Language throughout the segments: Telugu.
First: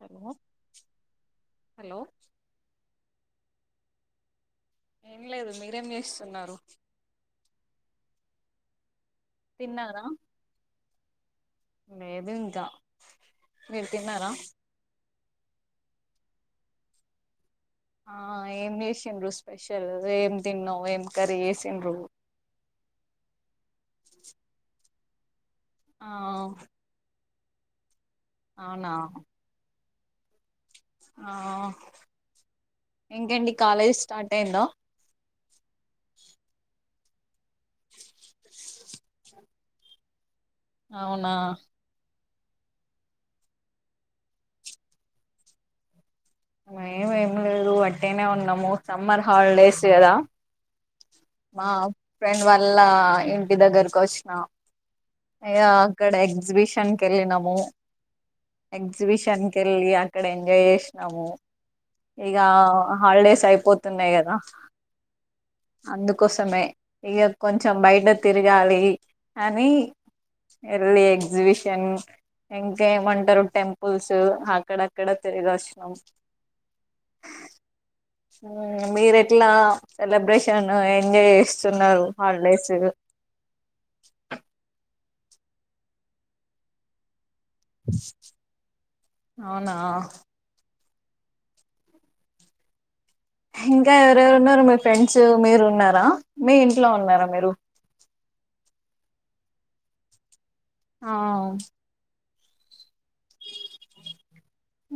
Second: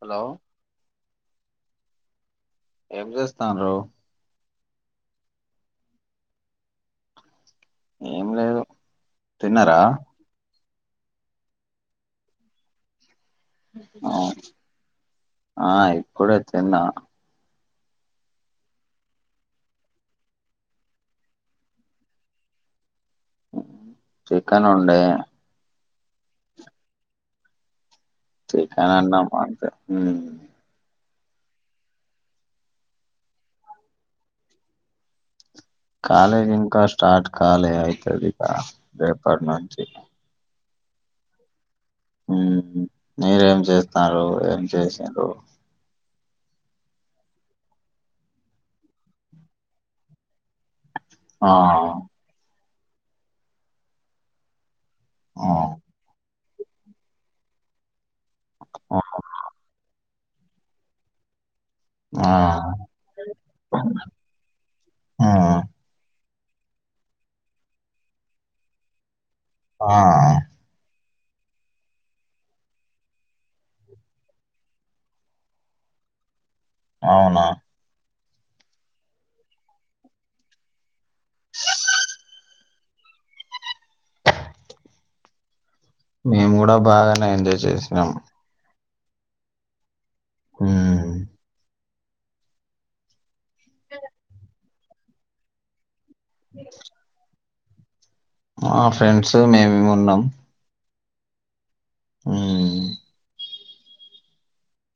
హలో హలో ఏం జేస్తన్రు ఏం లేదు మీరేం చేస్తున్నారు ఏం లేదు తిన్నారా లేదు ఇంకా మీరు ఆ తిన్నారా ఆ ఇప్పుడే తిన్నా ఆ ఏం చేసిండ్రు స్పెషల్ ఏం తిన్నవు ఏం కర్రీ చేసిండ్రు చికెన్ ఉండే ఆ అవునా చికనన్న మటన్ మ్ ఆ ఇంకేండి కాలేజ్ స్టార్ట్ అయిందా కాలేద్ ఇంకా స్టార్ట్ కాలె అయితది ఇగా రేపటి నుంచి అవునా ఉహు మీరేం చేస్తాన్రు, ఏం చేసిన్రు? ఏం ఏమి లేదు వాట్టిగనే ఉన్నము సమ్మర్ హాలిడేస్ కదా. ఆ మా ఫ్రెండ్ వాల్ల ఇంటి దగ్గరకు వచ్చిన ఆ ఇగ అక్కడ ఎగ్జిబిషన్ కి ఎళ్ళినము. ఎగ్జిబిషన్కి కెళ్ళి అక్కడ ఎంజాయ్ చేసినము. ఆ ఇగా హాలిడేస్ అయిపోతున్నయి కదా ఆ అందుకోసమే ఇగ కొంచం బయట తిరగాలి. అని ఆ ఎళ్లి ఎక్సిిబిషన్ ఇంకెమంటరు టెంపుల్సు అక్కడక్కడ తిరిగి వచ్చినం. అవునా ఉమ్ మీరు ఎట్లా సెలబ్రేషన్, ఎంజాయ్ చేస్తున్నరు హాలిడేసు మేము కుడ బాగనే ఏంజయ్ అవునా ఉమ్ ఇంకా ఎవరెవరు ఉన్నరు మీ ఫ్రెండ్స్ మీరు ఉన్నారా, మీ ఇంట్లో ఉన్నారా మీరు? మా ఫ్రెండ్స్ మేమేమి ఉన్నం. ఆవ్ మఉమ్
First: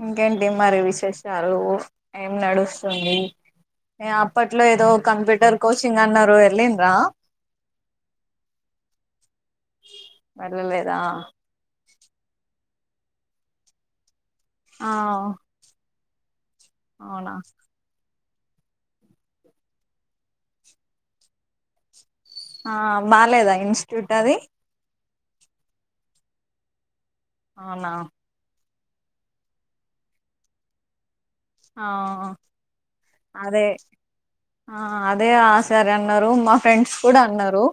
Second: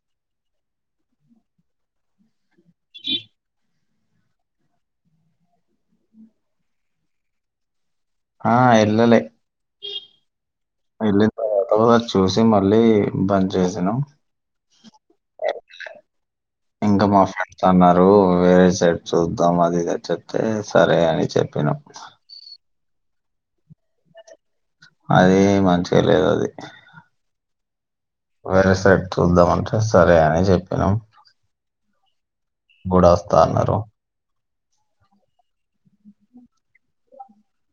ఇంకేంటి మరి విశేషాలు ఏం నడుస్తుంది? ఎ అప్పట్లో ఏదో కంప్యూటర్ కోచింగ్ అన్నరు వెల్లీన్రా? ఆ ఎల్లలే వెళ్ళలేదా ఎల్లి ఆ తర్వాత చూసి మళ్ళీ బంద్ చేసినం. ఆ ఇంక మా అవునా ఫ్రెండ్స్ అన్నారు. రు వేరే సైడ్ చూద్దాం అది ఇది అని చెప్తే సరే అని చెప్పినం. ఆ బాలేదా ఇన్స్టిట్యూట్ అది? అది మంచిగ లేదది అవునా వేరే సైడ్ చూద్దాం అంటే సరే అని చెప్పినం. ఆ వస్తా అదే అన్నారు ఆ అదే ఆ సరన్నారు, మా ఫ్రెండ్స్ కూడా అన్నరు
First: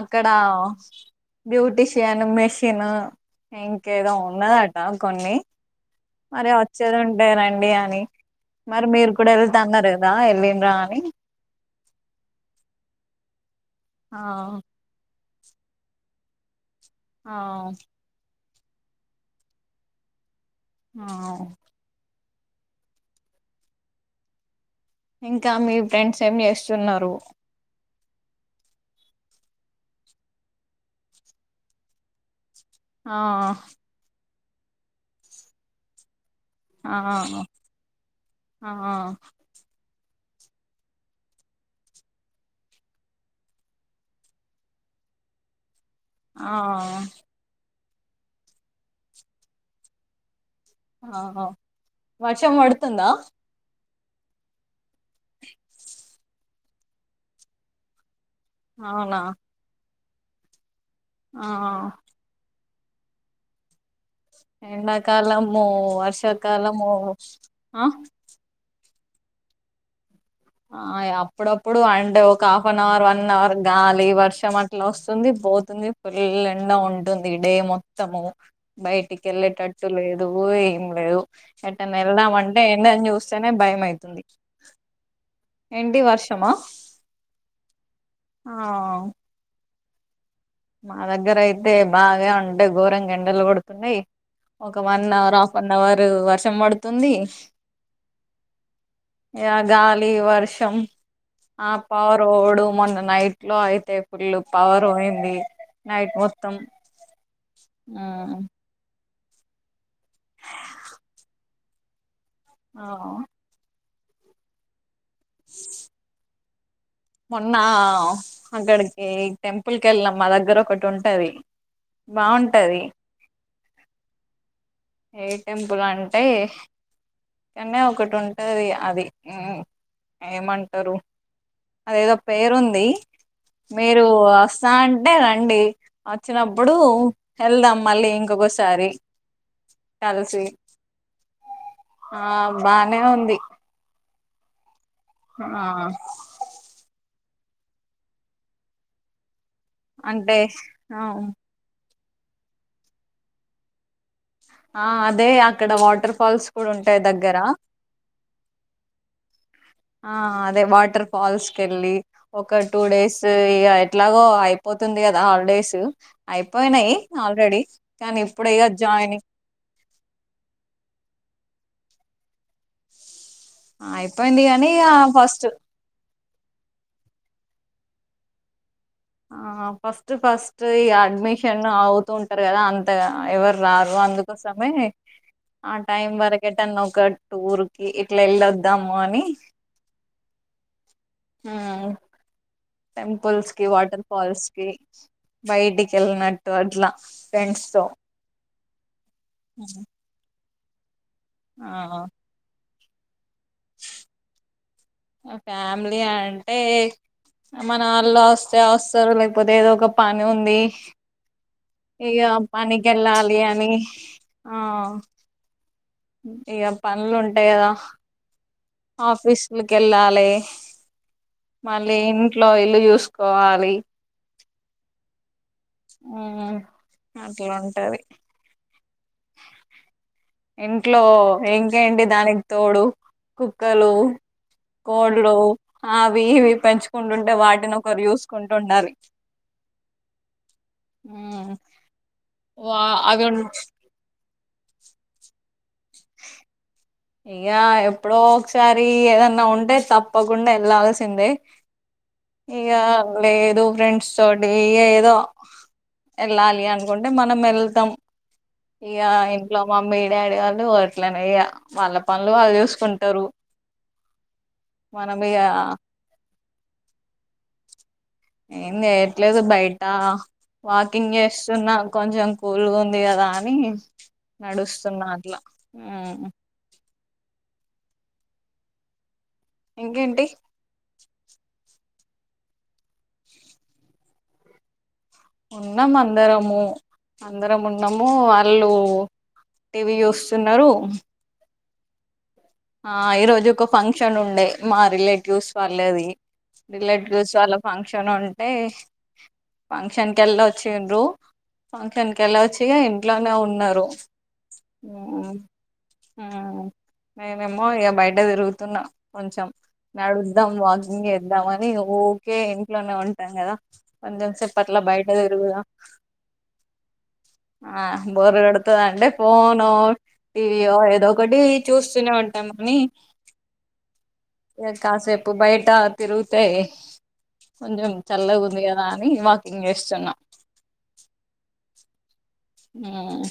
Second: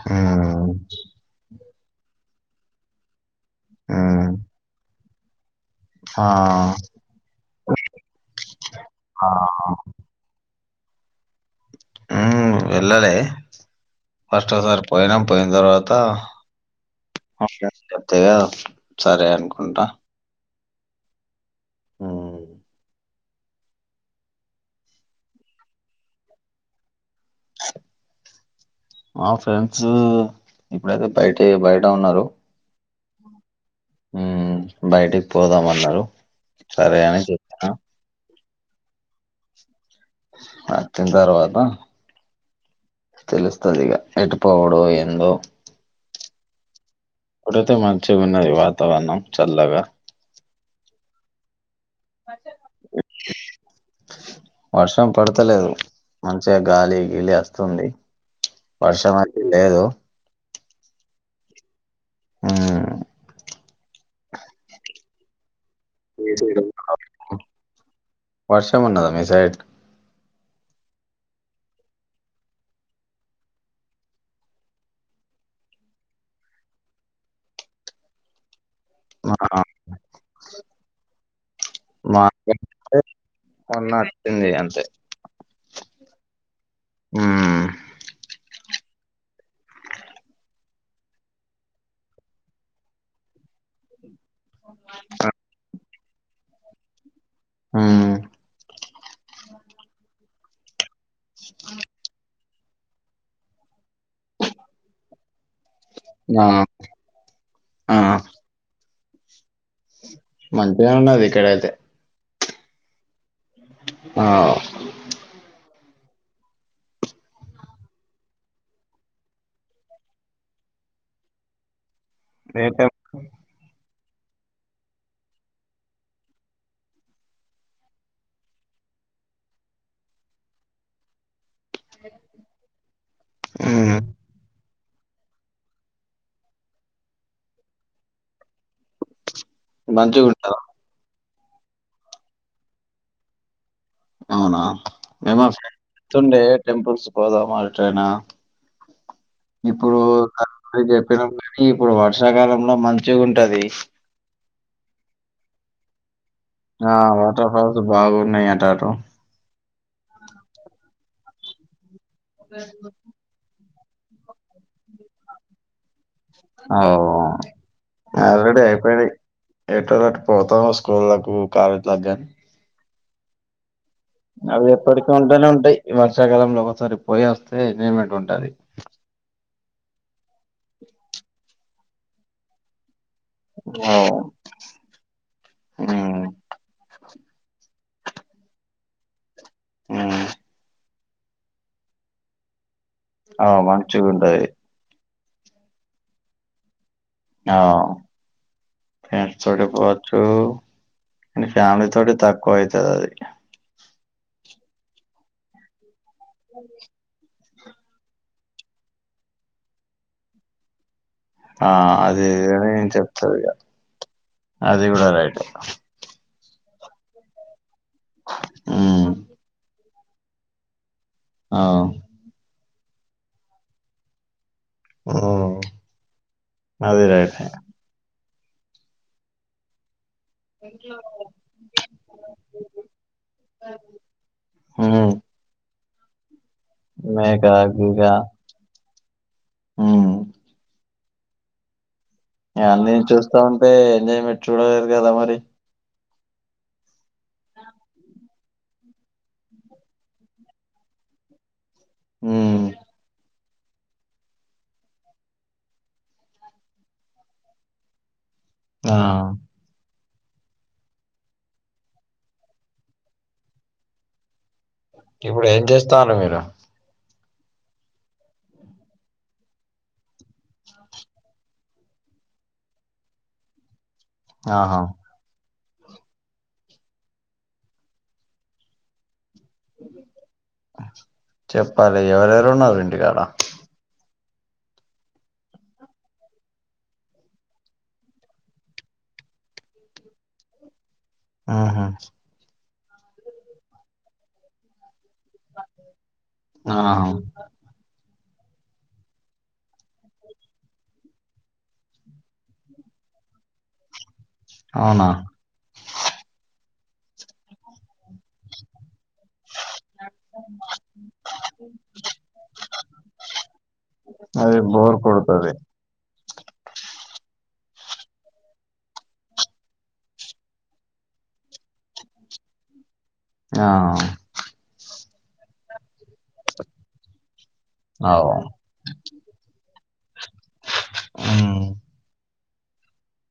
అక్కడ ఉమ్, బ్యూటిషియన్, మెషిన్ ఇంకేదో ఉమ్, ఉన్నదట కొన్ని, ఆ, మరి వచ్చేది ఉంటేయి రండి అని మరి మీరు ఆ, కూడా వెల్తా అన్నరు కదా వెళ్ళిన్రా అని? ఉమ్, వెళ్ళలే ఆ ఫస్ట్ అసల్ పోయినం పోయిన తర్వాత ఆ మా ఫ్రెండ్స్ చెప్తే సరే అనుకుంటా ఆ ఉమ్ ఇంకా మీ ఫ్రెండ్స్ ఏం చేస్తున్నరు? మా ఫ్రెండ్స్ ఇప్పుడైతే బయటె బయట ఉన్నరు. ఆ ఉమ్ బయటికి పోదామన్నరు. ఆహా ఆ అచ్చిన తర్వాత తెలుస్తది ఇగ ఎటుపోవుడో ఏందో ఆ ఇప్పుడైతే మంచిగా ఉన్నది వాతావరణం చల్లగా ఆ వర్షం పడుతుందా వర్షం పడతలేదు మంచిగా గాలి గీలి వస్తుంది అవునా వర్షమైతే లేదు ఆ ఊ ఎండాకాలము వర్షాకాలము ఆ వర్షం ఉన్నదా మీ సైడ్ ఆ అప్పుడప్పుడు అంటే ఒక half an hour one an hour గాలి వర్షం అట్లా వస్తుంది పోతుంది ఫుల్ ఎండ ఉంటుంది డే మొత్తము బయటికి మా వెళ్ళేటట్టు లేదు ఏం లేదు ఎట్టనై మా వెళ్దామంటే ఎండని చూస్తేనే భయం అవుతుంది ఇగ అంతే ఎంటి వర్షమా ఊ ఆవ్ మా దగ్గర అయితే బాగా అంటే ఘోరంగా ఏండలు కొడుతున్నయ్ ఒక one hour half an hour వర్షం పడుతుంది ఊ ఇగ గాలి వర్షం ఆ పవర్ ఓడు మొన్న నైట్ లో అయితే ఫుల్ పవర్ పోయింది నైట్ ఆ! మొత్తం ఆ! ఊ మంచిగానె ఉన్నది ఇక్కడ ఐతే ఆ ఆ మొన్న అక్కడికి టెంపుల్కి వెళ్ళినాం మా దగ్గర ఒకటి ఉంటది బాగుంటది అయితే ఏ టెంపుల్ అంటే ఇక్కనే ఒకటి ఉంటది అది ఏమంటారు అదేదో పేరుంది హ్మ్. మీరు అస్ తా అంటే రండి వచ్చినప్పుడు వెళ్దాం మళ్ళీ ఇంకొకసారి కలిసి మంచిగుంటదా? ఆ బానే ఉంది అవునా మేమ ఆ ఫ్రెతుండే టెంపుల్స్ పోదాం అటైనా ఇప్పుడు అంటే [unintelligible] ఆ చెప్పినం మేం మీ ఇప్పుడు వర్షాకాలంల మంచిగ ఉంటది ఆ అదే అక్కడ వాటర్ ఫాల్స్ కూడా ఆ ఉంటాయి దగ్గర వాటర్ ఫల్స్ బాగున్నాయి అట అటు ఆ అదే వాటర్ ఫాల్స్ కేళ్ళి ఒక టూ డేస్ ఇగ ఎట్లాగో అయిపోతుంది కదా హాలిడేస్ అయిపోయినాయి ఆహ్, ఆల్రెడీ కానీ ఇప్పుడే ఆల్రెడీ గా అయిపోయినాయి. జాయిన్ ఎటో దట్ పోత స్కూళ్లకు కాలేజ్లకు గాని ఆ ఇప్ అవి ఎప్పటికీ ఉంటనే ఉంటయ్ ఈ వర్షాకాలంలో ఒకసారి పోయొస్తే ఎంజాయ్మెంట్ ఉంటది ఆ ఫస్ట్ ఫస్ట్ ఇగ అడ్మిషన్ అవుతూ ఉంటారు కదా అంతగా ఎవరు రారు అవును. అందుకోసమే ఆ టైం హ్మ్. వరకి ఎటన్న ఒక టూర్ కి ఇట్ల ఎళ్ళొద్దాము అని ఊ ఆ ఆ! టెంపుల్స్ కి, వాటర్ మంచిగుంటది. ఫాల్స్ కి, బయటికి వెళ్లినట్టు అట్లా. ఆ ఫ్రెండ్స్ తో [unintelligible] మీ ఫ్యామిలీ ఆ తోటి తక్కువ అయితది అది ఫ్యామిలీ అంటే మన వాళ్ళు వస్తే వస్తారు లేకపోతే ఏదో ఒక పని ఉంది ఆ ఇక అధే గని పనికి నేన వెళ్ళాలి చెప్తంది అని అది కూడా రైటే ఇగ పనులు ఉంటాయి గదా ఉమ్ ఆఫీస్లుకు ఎళ్ళాలే, ఆ మళ్ళీ ఇంట్లో ఇల్లు జూసుకోవాలి. ఓ ఆ అట్ల ఉంటది ఇంట్లో, ఇంకేంటి దానికి తోడు కుక్కలు ఉమ్ కోళ్లు అవి ఇవి పెంచుకుంటుంటే మేక వాటిని ఒకరు చూసుకుంటు ఉండాలి ఊ ఊ అన్ని చూస్తా ఉంటే ఎంజాయ్మెంట్ చూడలేదు కదా మరి ఇగా ఎప్పుడో ఒకసారి ఏదన్నా ఉంటే తప్పకుండా ఎళ్ళల్సిందే ఉ ఇగ ఏదో ఫ్రెండ్స్తోటి ఇగ ఏదో వెళ్ళాలి అనుకుంటే మనం వెళ్తాం ఆ ఇక ఇంట్లో మమ్మీ డాడీ వాళ్ళు అట్లేనే ఇగ వాళ్ళ పనులు వాళ్ళు చూసుకుంటారు ఇప్పుడు ఏం చేస్తన్నారు మీరు ఏం జేయట్లేదు బయట వాకింగ్ చేస్తున్నా, కొంచెం కూల్గా ఉంది గదా అని. ఆహా నడుస్తున్నా అట్ల ఊ ఇంకేంటి చెప్పాలి ఎవరెవరు ఉన్నారు ఇంటి కాడ ఉన్నాము అందరము అందరం ఉన్నాము వాళ్ళు టీవి చూస్తున్నారు ఆహా ఆ ఈ రోజు ఒక ఫంక్షన్ ఉండే మా రిలేటివ్స్ వాళ్ళది ఆ రిలేటివ్స్ వాళ్ళ ఫంక్షన్ ఉంటే ఫంక్షన్ కి వెళ్ళి వచ్చిండ్రు ఫంక్షన్ కెళ్ళ వచ్చిగా ఇంట్లోనే ఉన్నారు. ఊ అవునా హా నేనేమో ఇగ బయట తిరుగుతున్నా కొంచెం నడుద్దాం వాకింగ్ చేేద్దాం అని ఊకే ఇంట్లోనే ఉంటాం కదా కొంచెం సేపు అది అట్లా బోర్ కొడుతది బయటదిరుగుదా ఆ బోర్ కొడుతది అంటే ఫోన్ టీవీయో ఏదో ఒకటి చూస్త తునే ఉంటాం అని ఆ ఇగ కాసేపు బయట తిరుగుతే కొంచెం అవు చల్లగుంది గద అని వాకింగ్ చేస్తున్నాం ఊ ఊ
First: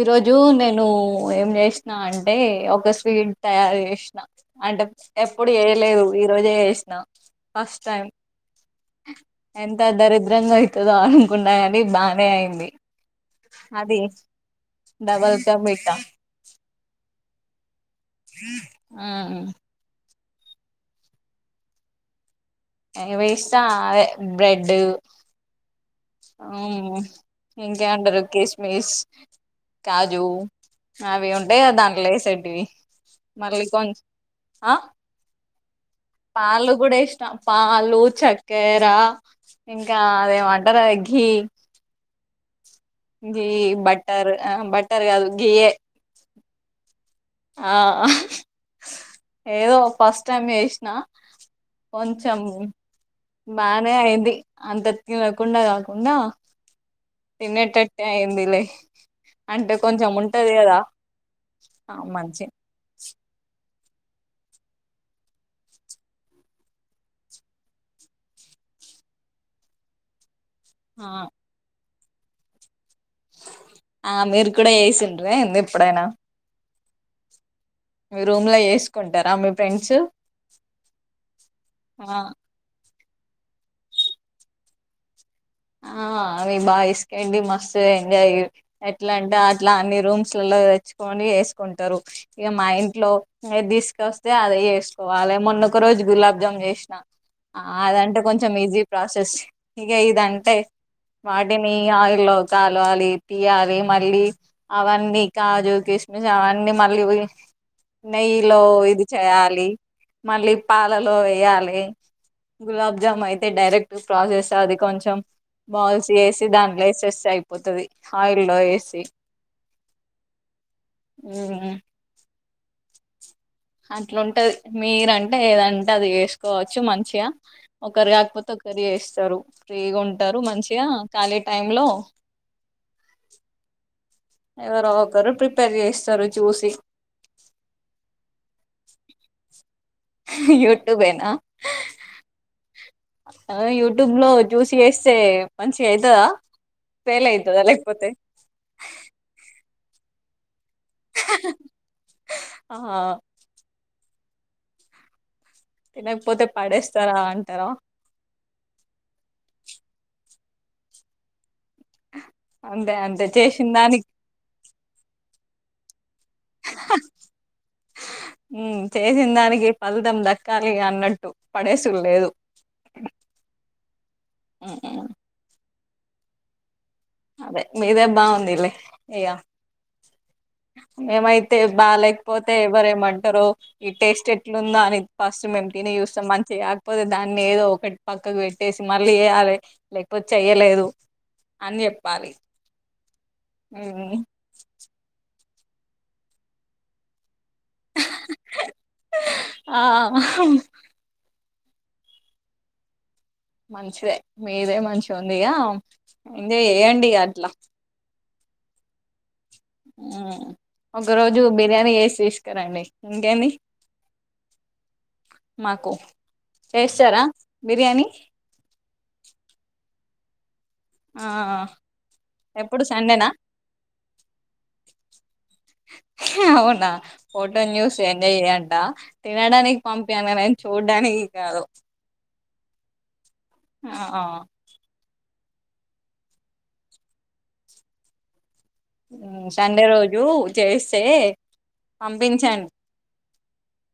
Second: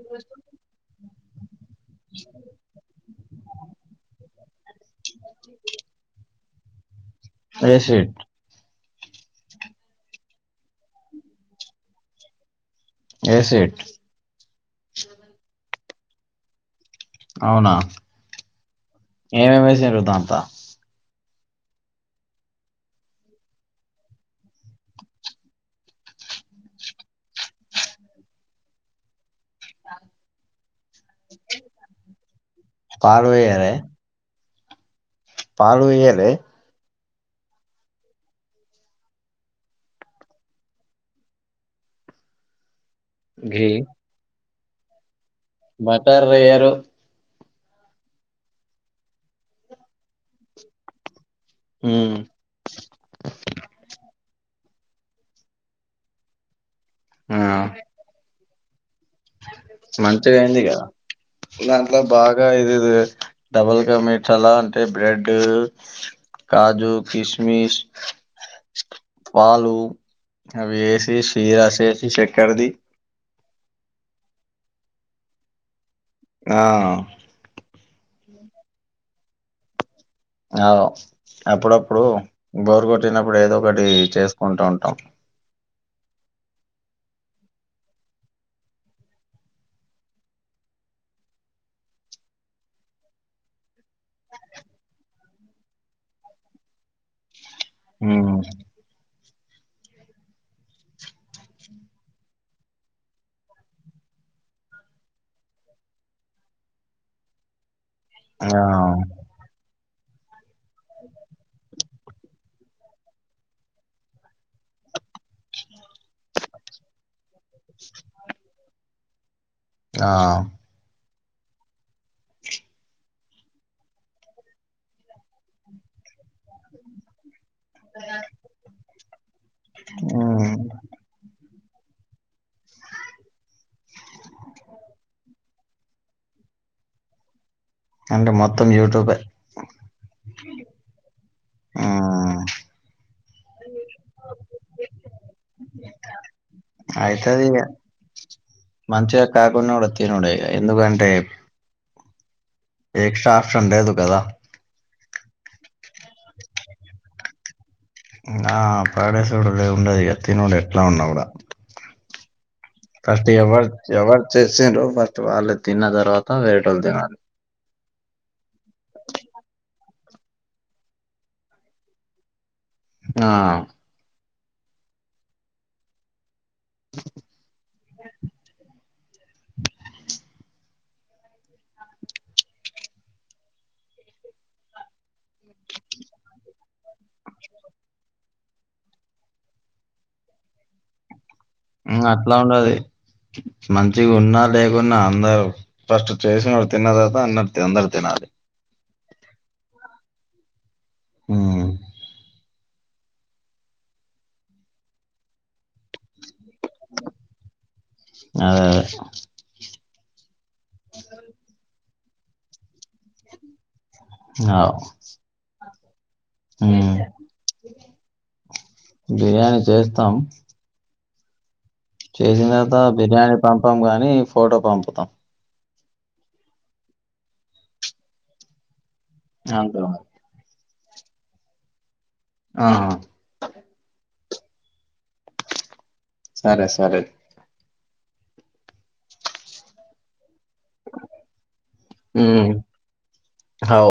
ఈ రోజు నేను ఏం చేసినా అంటే ఒక స్వీట్ తయారు చేసిన అంటే ఎప్పుడు చేయలేదు ఈ రోజే చేసినా ఏ ఫస్ట్ టైం సీట్ ఎంత దరిద్రంగా అయితదో అనుకున్న కాని బానే అయింది ఏ సీట్ అది డబల్ క మీటా అవునా ఉమ్ ఏమేమి ఎసిండ్రు ధాంట్ల ఏమేసిన బ్రెడ్ ఊవ్ ఇంకేమంటారు కిస్మిస్ కాజూ అవి ఉంటయిగ దాంట్లో ఏసేటివి పాలు మళ్ళ కొన్ ఆ పాలూ ఎయ్యలే పాలు కూడా ఏసినా పాలు చక్కెర ఇంకా అదేమో అంటరు గదా ఘీ ఘీ బట్టర్ ఆ బటర్ గాదు ఘీయే బటర్ వేయరు ఆ ఏదో ఫస్ట్ టైమ్ చేసిన ఉమ్ కొంచెం బానే అయింది అంత తినకుండా కాకుండా ఆ తినేటట్టే అయిందిలే అంటే కొంచెం మంచిగా ఉంటది అయింది గదా కదా దాంట్లో బాగా ఇదిది డబల్ కా మీటాల అంటే బ్రెడ్ కాజూ కిశ్మీస్ పాలు అవి ఆ ఏసి సీదా సేసి చెక్కరిది ఆ మీరు కూడా వేసిండ్రే ఏందీ ఎప్పుడైనా ఆ మీ రూమ్ లో చేసుకుంటరా మీ ఫ్రెండ్స్ ఆ అప్పుడప్పుడు ఆ బోరు కొట్టినప్పుడు ఏదో ఒకటి చేసుకుంటూ ఉంటాం ఆ అవి బా చేసుకండి మస్తు ఎంజాయ్ ఎట్లా అంటే అట్లా అన్ని రూమ్స్లలో తెచ్చుకొని చేసుకుంటారు ఇక మా ఇంట్లో ఏది తీసుకొస్తే అదే చేసుకోవాలి మొన్నొకరోజు గులాబ్ జామున్ చేసినా ఆ అదంటే ఉమ్ కొంచెం ఈజీ ప్రాసెస్ ఇగ ఇదన్ అంటే వాటిని ఆయిల్లో కాలవాలి తీయాలి మళ్ళీ అవన్నీ కాజు, కిష్మిష్, అవన్నీ మళ్ళీ పోయి నెయ్యిలో ఆ ఇది చేయాలి, మళ్ళీ పాలలో ఏయాలే గులాబ్ జామ్ అయితే డైరెక్ట్ ప్రాసెస్ అది కొంచెం బాల్స్ చేసి దాంట్లో వేసేస్తే అయిపోతది ఆయిల్ లో వేసి ఆ ఉమ్ అట్లుంటది మీరంటే ఏదంటే అది చేసుకోవచ్చు మంచిగా ఒకరు కాకపోతే ఒకరి చేస్తారు ఫ్రీగా ఉంటారు ఉమ్ మంచిగా ఖాళీ టైము లో ఎవరో ఒకరు ప్రిపేర్ చేస్తారు చూసి అంటే మొత్తం యూట్యూబే యూట్యూబేనా ఆ ఆ యూట్యూబ్ లో జూసి చేస్తే మంచిగా అయితదా ఫెయిల్ అయితది అయితాద ఇగ లేకపోతే మంచిగా కాకున్నా గూడ తినుడే ఎందుకంటే అహ్ ఆ ఏక్ సాస్ ఉండదు కద తినకపోతే పడేస్తారా అంటారా ఆ పడేసుడు ఉండదిగ తినుడే ఎట్లా ఉన్నా కూడా అంతే అంతే ఫస్ట్ ఎవరు చేసిన దానికి ఎవరు చేసిండ్రొ ఫస్ట్ వాళ్ళు తిన్న తర్వాత వేరేటొళ్ళు తినాలి ఆ మ్మ్ చేసిన దానికి ఫలితం దక్కాలి గా అన్నట్టు పడేసుడు లేదు ఆ మ్మ్ అవున అదే మీదే బావుందిలే ఇగ మీమైతే బాలేకపోతే ఎవ్వరు ఏమంటారో ఇది టేస్ట్ ఎట్లుందా అని ఫస్ట్ మేము తిని చూస్తాం మంచిగా కాకపోతే దాన్ని ఏదో ఒకటి పక్కకు పెట్టేసి మళ్ళీ చేయ్యాలి లేకపోతే చెయ్యలేదు అని ఇంగా చెప్పాలి అట్లా ఉండదు మంచిగా ఉమ్ ఉన్నా లేకున్నా అందరూ ఫస్ట్ చేసినోరు తిన్న తర్వాత అంద అందరు తినాలి ఆ ఉను మంచిదే మీదే మంచిగా ఉంది ఇగ ఇంగా చేయండి ఇగ అట్లా అదే అదే ఒక రోజు బిర్యానీ చేసి తీసుకురండి ఇంకేమి అవ్ మాకు ఉమ్ చేస్తారా బిర్యానీ బిర్యానీ చేస్తాం ఆ చేసిన తర్వాత ఎప్పుడు సండేనా బిర్యానీ పంపాం గానీ ఫోటో పంపుతాం అవునా ఫోటోను జూసి ఎంజాయ్ చేయ్యంటావ అంతే తినడానికి మరి పంపు ఇంకా నేను చూడ్డానికి కాదు ఆహ ఆ సరే సరే సండే రోజు చేస్తే పంపించండి హవ్